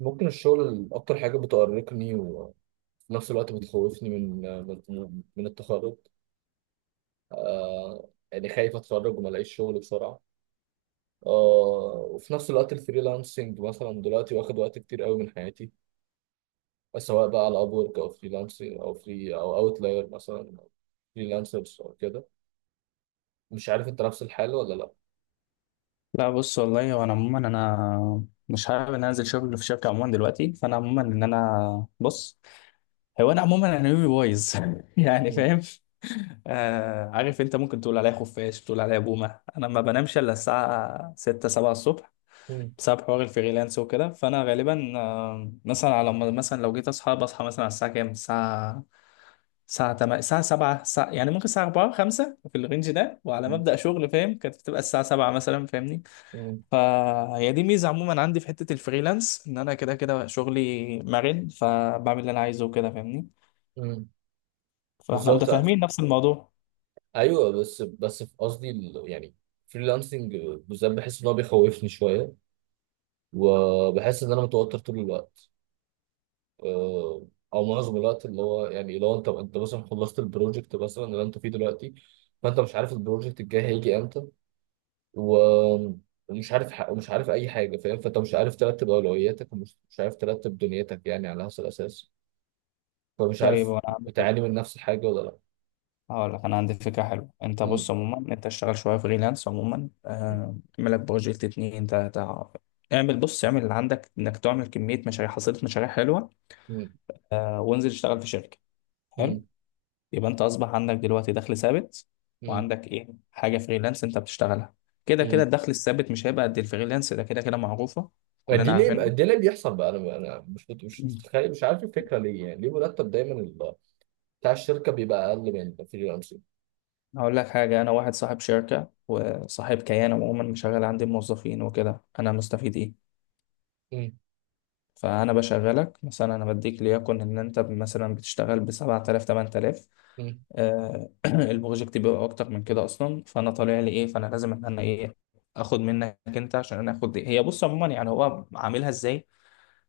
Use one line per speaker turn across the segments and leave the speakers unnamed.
ممكن الشغل أكتر حاجة بتأرقني، وفي نفس الوقت بتخوفني من التخرج. آه، يعني خايف أتخرج وما ألاقيش شغل بسرعة. آه، وفي نفس الوقت الفريلانسنج مثلا دلوقتي واخد وقت كتير قوي من حياتي، سواء بقى على أبورك أو فريلانسنج أو فري أو أوتلاير مثلا أو فريلانسرز أو كده. مش عارف أنت نفس الحال ولا لأ؟
لا بص، والله وانا عموما مش حابب ان أنا انزل شغل في شركه عموما دلوقتي، فانا عموما ان انا بص. هو انا عموما انا يومي بايظ يعني
مم.
فاهم. آه، عارف انت ممكن تقول عليا خفاش، تقول عليا بومه، انا ما بنامش الا الساعه 6 7 الصبح
مم.
بسبب حوار الفريلانس وكده. فانا غالبا آه مثلا على ما- مثلا لو جيت اصحى بصحى مثلا على الساعه كام، الساعه الساعة 8 الساعة 7 الساعة، يعني ممكن الساعة 4 5 في الرينج ده، وعلى
مم.
مبدأ شغل فاهم كانت بتبقى الساعة 7 مثلا، فاهمني.
مم.
فهي دي ميزة عموما عندي في حتة الفريلانس، ان انا كده كده شغلي مرن فبعمل اللي انا عايزه وكده، فاهمني.
مم.
فاحنا
بالظبط.
متفاهمين نفس الموضوع.
أيوه، بس في قصدي يعني فريلانسنج بالذات بحس إن هو بيخوفني شوية، وبحس ان انا متوتر طول الوقت، آه، او معظم الوقت، اللي هو يعني لو انت مثلا خلصت البروجكت مثلا اللي انت فيه دلوقتي، فانت مش عارف البروجكت الجاي هيجي امتى، و- ومش عارف اي حاجه، فاهم؟ فانت مش عارف ترتب اولوياتك، ومش مش عارف ترتب دنيتك يعني على هذا الاساس، فمش
طيب
عارف
وانا عندي
بتعاني
فكرة،
من نفس الحاجه ولا لا.
هقول لك انا عندي فكرة حلوة. انت
مم.
بص عموما، انت اشتغل شوية فريلانس عموما، آه، اعمل لك بروجكت اتنين تلاتة. اعمل بص، اعمل اللي عندك انك تعمل كمية مشاريع، حصيلة مشاريع حلوة.
مم.
آه، وانزل اشتغل في شركة. حلو.
مم.
يبقى انت اصبح عندك دلوقتي دخل ثابت،
مم.
وعندك ايه حاجه فريلانس انت بتشتغلها. كده كده
مم.
الدخل الثابت مش هيبقى قد الفريلانس، ده كده كده معروفه، كلنا عارفينها.
دي ليه بيحصل بقى؟ انا مش متخيل، مش عارف الفكره ليه يعني، ليه مرتب دايما بتاع الشركة بيبقى أقل من الفريلانسنج؟
هقول لك حاجه، انا واحد صاحب شركه وصاحب كيان عموما، مشغل عندي موظفين وكده، انا مستفيد ايه؟
مم.
فأنا بشغلك مثلا، أنا بديك ليكن إن أنت مثلا بتشتغل بسبعة آلاف تمن آلاف.
مم.
البروجكت بيبقى أكتر من كده أصلا، فأنا طالع لي إيه؟ فأنا لازم إن أنا إيه، آخد منك أنت عشان أنا آخد دي. هي بص عموما، يعني هو عاملها إزاي؟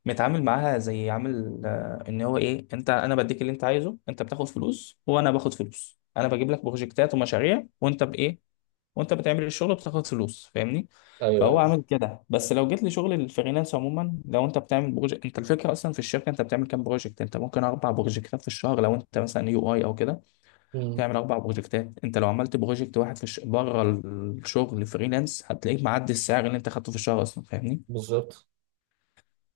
متعامل معاها زي عامل آه، إن هو إيه، أنت أنا بديك اللي أنت عايزه، أنت بتاخد فلوس وأنا باخد فلوس، أنا بجيب لك بروجكتات ومشاريع وأنت بإيه، وانت بتعمل الشغل بتاخد فلوس، فاهمني.
أيوه،
فهو
أيوه.
عامل كده. بس لو جيت لشغل الفريلانس عموما، لو انت بتعمل بروجكت انت، الفكره اصلا في الشركه انت بتعمل كام بروجكت، انت ممكن اربع بروجكتات في الشهر لو انت مثلا يو اي او كده،
مم.
تعمل اربع بروجكتات. انت لو عملت بروجكت واحد بره الشغل فريلانس، هتلاقيك معدي السعر اللي انت خدته في الشهر اصلا، فاهمني.
بالظبط.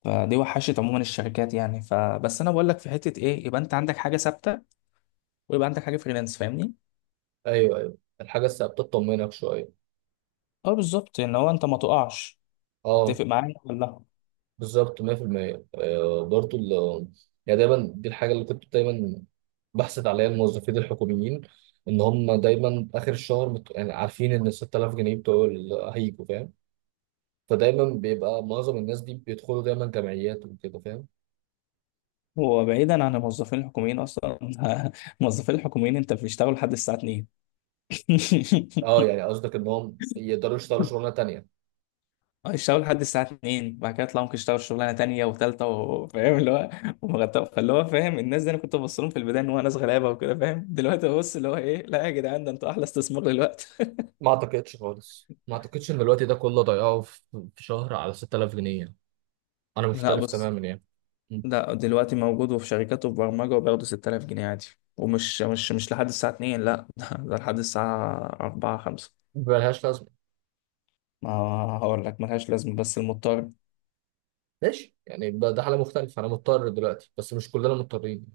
فدي وحشت عموما الشركات يعني. فبس انا بقول لك في حته ايه، يبقى انت عندك حاجه ثابته ويبقى عندك حاجه فريلانس، فاهمني.
أيوه، أيوه، الحاجة الثابتة تطمنك شوية.
اه بالظبط، ان هو انت ما تقعش.
أه،
تتفق معايا ولا؟
بالظبط 100%. برضو يعني دايما دي الحاجة اللي كنت دايما بحسد عليها الموظفين الحكوميين، إن هم دايما آخر الشهر يعني عارفين إن 6000 جنيه هيجوا، فاهم؟ فدايما بيبقى معظم الناس دي بيدخلوا دايما جمعيات وكده، فاهم؟
هو بعيدا عن الموظفين الحكوميين اصلا الموظفين الحكوميين انت بيشتغلوا لحد الساعه 2
أه، يعني قصدك إنهم يقدروا يشتغلوا شغلانة تانية.
يشتغلوا لحد الساعه 2، بعد كده يطلعوا ممكن يشتغلوا شغلانه تانيه وثالثه، وفاهم اللي هو ومغطى. فاللي هو فاهم، الناس دي انا كنت ببص لهم في البدايه ان هو ناس غلابه وكده فاهم، دلوقتي ببص اللي هو ايه، لا يا جدعان ده انتوا احلى استثمار دلوقتي
ما اعتقدش خالص، ما اعتقدش ان الوقت ده كله ضيعه في شهر على 6000 جنيه يعني. انا
لا
مختلف
بص،
تماما يعني. م.
لا دلوقتي موجود، وفي شركات وفي برمجه وبياخدوا 6000 جنيه عادي، ومش مش مش لحد الساعه 2 لا ده لحد الساعه 4 5.
ملهاش لازمه.
ما هقول لك ملهاش لازمة، بس المضطر.
ماشي يعني ده حاله مختلفه، انا مضطر دلوقتي بس مش كلنا مضطرين.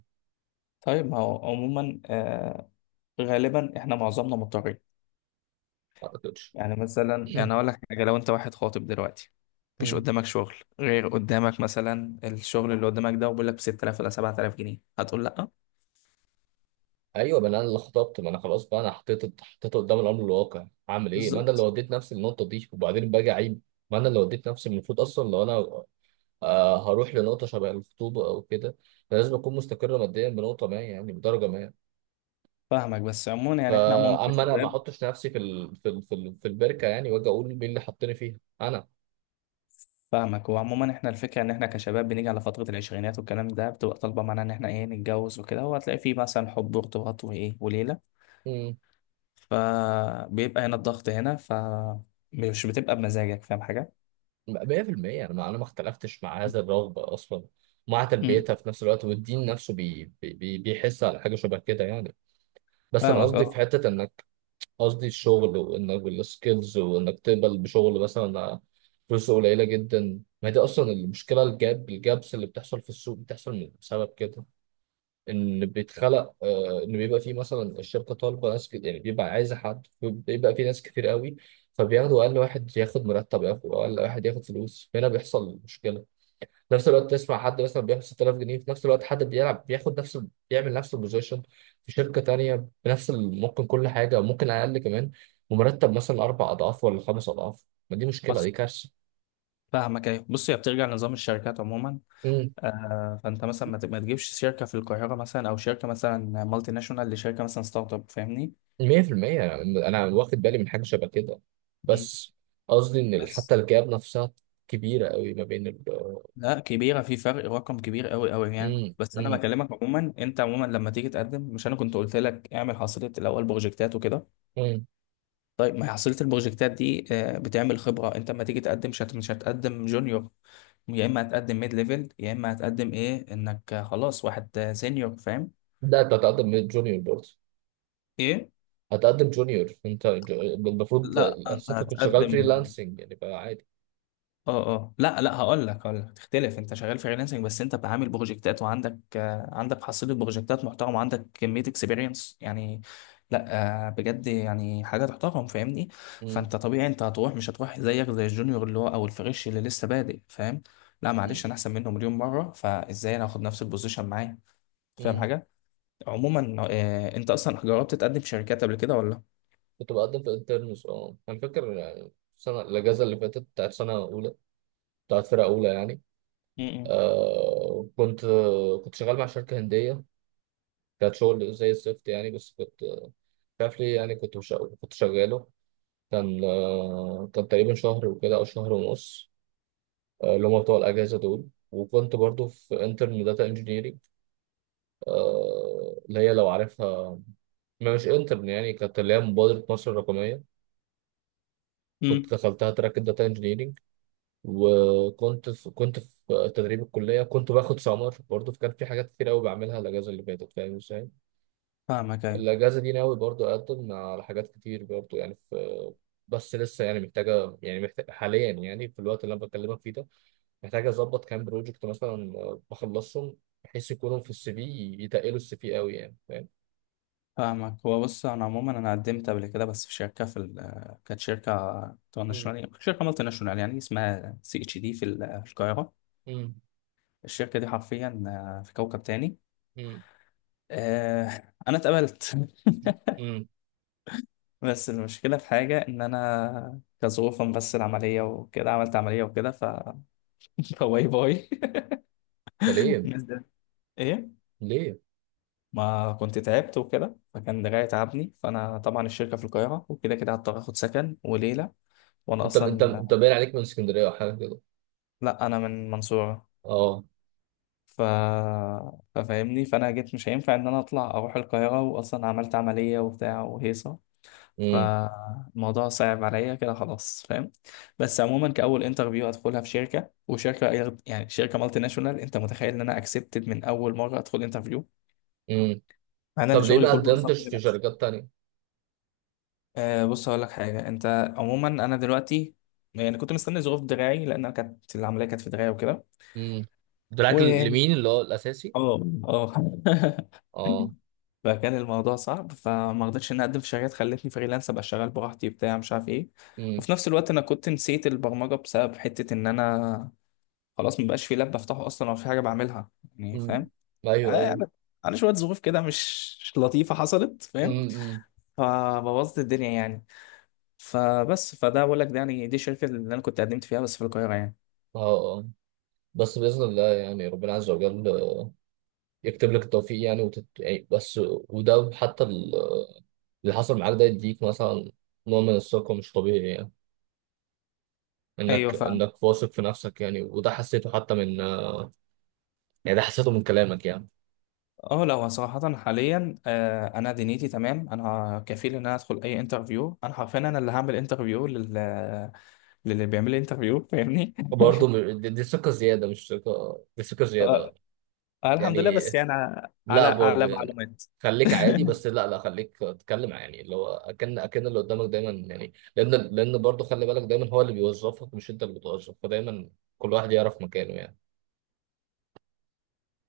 طيب ما هو عموما آه، غالبا احنا معظمنا مضطرين.
ما اعتقدش.
يعني مثلا يعني اقول لك حاجه، لو انت واحد خاطب دلوقتي، مفيش
م.
قدامك شغل غير قدامك مثلا الشغل اللي قدامك ده، وبيقول لك ب 6000 ولا 7000 جنيه، هتقول لا؟
ايوه، ما انا اللي خطبت، ما انا خلاص بقى، انا حطيت قدام الامر الواقع، هعمل ايه؟ ما انا اللي
بالظبط.
وديت نفسي للنقطه دي، وبعدين باجي اعيب. ما انا اللي وديت نفسي، المفروض اصلا لو انا هروح لنقطه شبه الخطوبه او كده، أنا لازم اكون مستقر ماديا بنقطه ما، يعني بدرجه ما.
فاهمك، بس عموما يعني احنا عموما
فاما انا ما
كشباب.
احطش نفسي في البركه، يعني واجي اقول مين اللي حطني فيها انا.
فاهمك، وعموما احنا الفكره ان احنا كشباب بنيجي على فتره العشرينات والكلام ده، بتبقى طالبه معانا ان احنا ايه نتجوز وكده، وهتلاقي فيه مثلا حب وارتباط وايه وليله،
امم.
فبيبقى هنا الضغط هنا فمش بتبقى بمزاجك، فاهم حاجه؟
100%، انا ما اختلفتش مع هذا الرغبه اصلا، مع تلبيتها في نفس الوقت. والدين نفسه بيحس على حاجه شبه كده يعني. بس انا
فاهمك
قصدي في
اه.
حته انك الشغل، وانك السكيلز، وانك تقبل بشغل مثلا فلوس قليله جدا. ما هي دي اصلا المشكله، الجاب الجابس اللي بتحصل في السوق بتحصل بسبب كده. ان بيتخلق، ان بيبقى فيه مثلا الشركه طالبه ناس يعني بيبقى عايزه حد، بيبقى فيه ناس كتير قوي، فبياخدوا اقل واحد ياخد مرتب، ياخد اقل واحد ياخد فلوس، هنا بيحصل مشكله. في نفس الوقت تسمع حد مثلا بياخد 6000 جنيه، في نفس الوقت حد بيلعب بياخد نفس، بيعمل نفس البوزيشن في شركه تانية بنفس ممكن كل حاجه ممكن اقل كمان، ومرتب مثلا اربع اضعاف ولا خمس اضعاف، ما دي مشكله،
بس
دي كارثه.
فاهمك ايوه. بص هي بترجع لنظام الشركات عموما،
إمم.
آه. فانت مثلا ما تجيبش شركه في القاهره مثلا، او شركه مثلا مالتي ناشونال لشركه مثلا ستارت اب، فاهمني.
مية في المية، أنا واخد بالي من حاجة شبه كده.
مم.
بس قصدي إن
بس،
حتى الجاب نفسها كبيرة قوي ما بين ال.
لا كبيره في فرق رقم كبير قوي قوي يعني.
مم.
بس انا
مم.
بكلمك عموما، انت عموما لما تيجي تقدم، مش انا كنت قلت لك اعمل حصيله الاول بروجكتات وكده.
مم.
طيب ما هي حصيله البروجكتات دي آه، بتعمل خبره. انت لما تيجي تقدم مش هتقدم جونيور، يا اما هتقدم ميد ليفل، يا اما هتقدم ايه انك خلاص واحد سينيور، فاهم؟
ده أنت هتقدم جونيور برضه،
ايه،
هتقدم جونيور أنت المفروض
لا انت
أصل أنت كنت شغال
هتقدم.
فريلانسنج يعني فعادي.
اه اه، لا لا، هقول لك تختلف. انت شغال فريلانسنج بس انت عامل بروجكتات وعندك آه، عندك حصيله بروجكتات محترم وعندك كميه اكسبيرينس يعني. لا آه، بجد يعني حاجه تحترم، فاهمني.
مم.
فانت طبيعي انت هتروح، مش هتروح زيك زي الجونيور اللي هو، او الفريش اللي لسه بادئ، فاهم؟ لا معلش
مم.
انا احسن منه مليون مره، فازاي انا هاخد نفس البوزيشن معاه؟ فاهم
مم.
حاجه؟ عموما آه، انت اصلا جربت تقدم في شركات قبل كده ولا؟
كنت بقدم في انترنز. أنا فاكر يعني السنة الأجازة اللي فاتت بتاعت سنة أولى، بتاعت فرقة أولى يعني. آه كنت كنت شغال مع شركة هندية، كانت شغل زي الزفت يعني، بس كنت شاف لي يعني، كنت مش... كنت شغاله. كان تقريبا شهر وكده او شهر ونص، اللي هم بتوع الاجازه دول. وكنت برضو في انترن داتا انجينيرنج، اللي هي لو عارفها، ما مش انترن يعني، كانت اللي هي مبادره مصر الرقميه،
امم.
كنت دخلتها تراك الداتا انجينيرنج. وكنت في تدريب الكليه، كنت باخد سمر برضو، فكان في حاجات كتير قوي بعملها الاجازه اللي فاتت، فاهم ازاي؟
فاهمك أيوة.
الأجازة دي ناوي برضو أقدم على حاجات كتير برضو، يعني في، بس لسه يعني محتاجة يعني محتاج حاليا، يعني في الوقت اللي أنا بكلمك فيه ده، محتاج أظبط كام بروجكت مثلا، بخلصهم بحيث يكونوا في السي في، يتقلوا السي في قوي يعني، فاهم؟
فاهمك. هو بص انا عموما انا قدمت قبل كده، بس في شركه في ال- آه، كانت شركه
مم.
ناشونال، شركه مالتي ناشونال يعني، اسمها سي اتش دي في ال- آه، في القاهره.
مم.
الشركه دي حرفيا آه، في كوكب تاني.
مم.
آه، انا اتقبلت
مم.
بس المشكله في حاجه ان انا كظروفا، بس العمليه وكده، عملت عمليه وكده ف باي باي
ده ليه؟
الناس ده ايه؟
ليه؟
ما كنت تعبت وكده، فكان دراعي تعبني. فانا طبعا الشركه في القاهره وكده كده هضطر اخد سكن وليله، وانا
أنت أنت
اصلا،
أنت باين عليك من اسكندرية أو حاجة كده.
لا انا من منصورة.
أه.
ف... ففاهمني. فانا جيت مش هينفع ان انا اطلع اروح القاهرة، واصلا عملت عملية وبتاع وهيصة،
مم.
فالموضوع صعب عليا كده خلاص، فاهم؟ بس عموما كاول انترفيو ادخلها في شركة، يعني شركة مالتي ناشونال، انت متخيل ان انا اكسبتد من اول مرة ادخل انترفيو،
مم.
مع ان انا
طب ليه
شغلي
ما
كله اصلا
قدمتش في
فريلانس.
شركات تانية؟
أه بص هقول لك حاجة، انت عموما، انا دلوقتي يعني كنت مستني ظروف دراعي، لان أنا كانت العملية كانت في دراعي وكده.
مم. دراك لمين اللي هو الأساسي؟
اه اه
أه.
فكان الموضوع صعب، فما رضيتش اني اقدم في شركات، خلتني فريلانس ابقى شغال براحتي بتاع مش عارف ايه.
مم.
وفي نفس الوقت انا كنت نسيت البرمجه بسبب حته ان انا خلاص مبقاش في لاب بفتحه اصلا ولا في حاجه بعملها يعني،
مم.
فاهم. على
أيوه،
يعني، على شويه ظروف كده، مش لطيفه حصلت، فاهم.
أيوه.
فبوظت الدنيا يعني. فبس فده بقول لك، ده يعني دي الشركه اللي انا كنت قدمت فيها، بس في القاهره يعني.
اه. آه. بس بإذن الله، يعني ربنا عز وجل يكتب لك التوفيق يعني، يعني بس وده حتى اللي حصل معاك ده يديك مثلا نوع من الثقة مش طبيعي يعني،
ايوه
انك
فاهم.
انك واثق في نفسك يعني. وده حسيته حتى من آه، يعني ده حسيته من كلامك يعني.
اه لو صراحة حاليا آه، انا دنيتي تمام، انا كفيل ان انا ادخل اي انترفيو، انا حرفيا انا اللي هعمل انترفيو للي بيعمل لي انترفيو، فاهمني.
وبرضه دي ثقة زيادة، مش ثقة دي ثقة
آه،
زيادة
الحمد لله،
يعني.
بس يعني على
لا برضه
على
يعني
معلومات
خليك عادي، بس لا، لا، خليك تتكلم يعني، اللي هو اكن اللي قدامك دايما، يعني لان برضه خلي بالك دايما هو اللي بيوظفك مش انت اللي بتوظف، فدايما كل واحد يعرف مكانه يعني.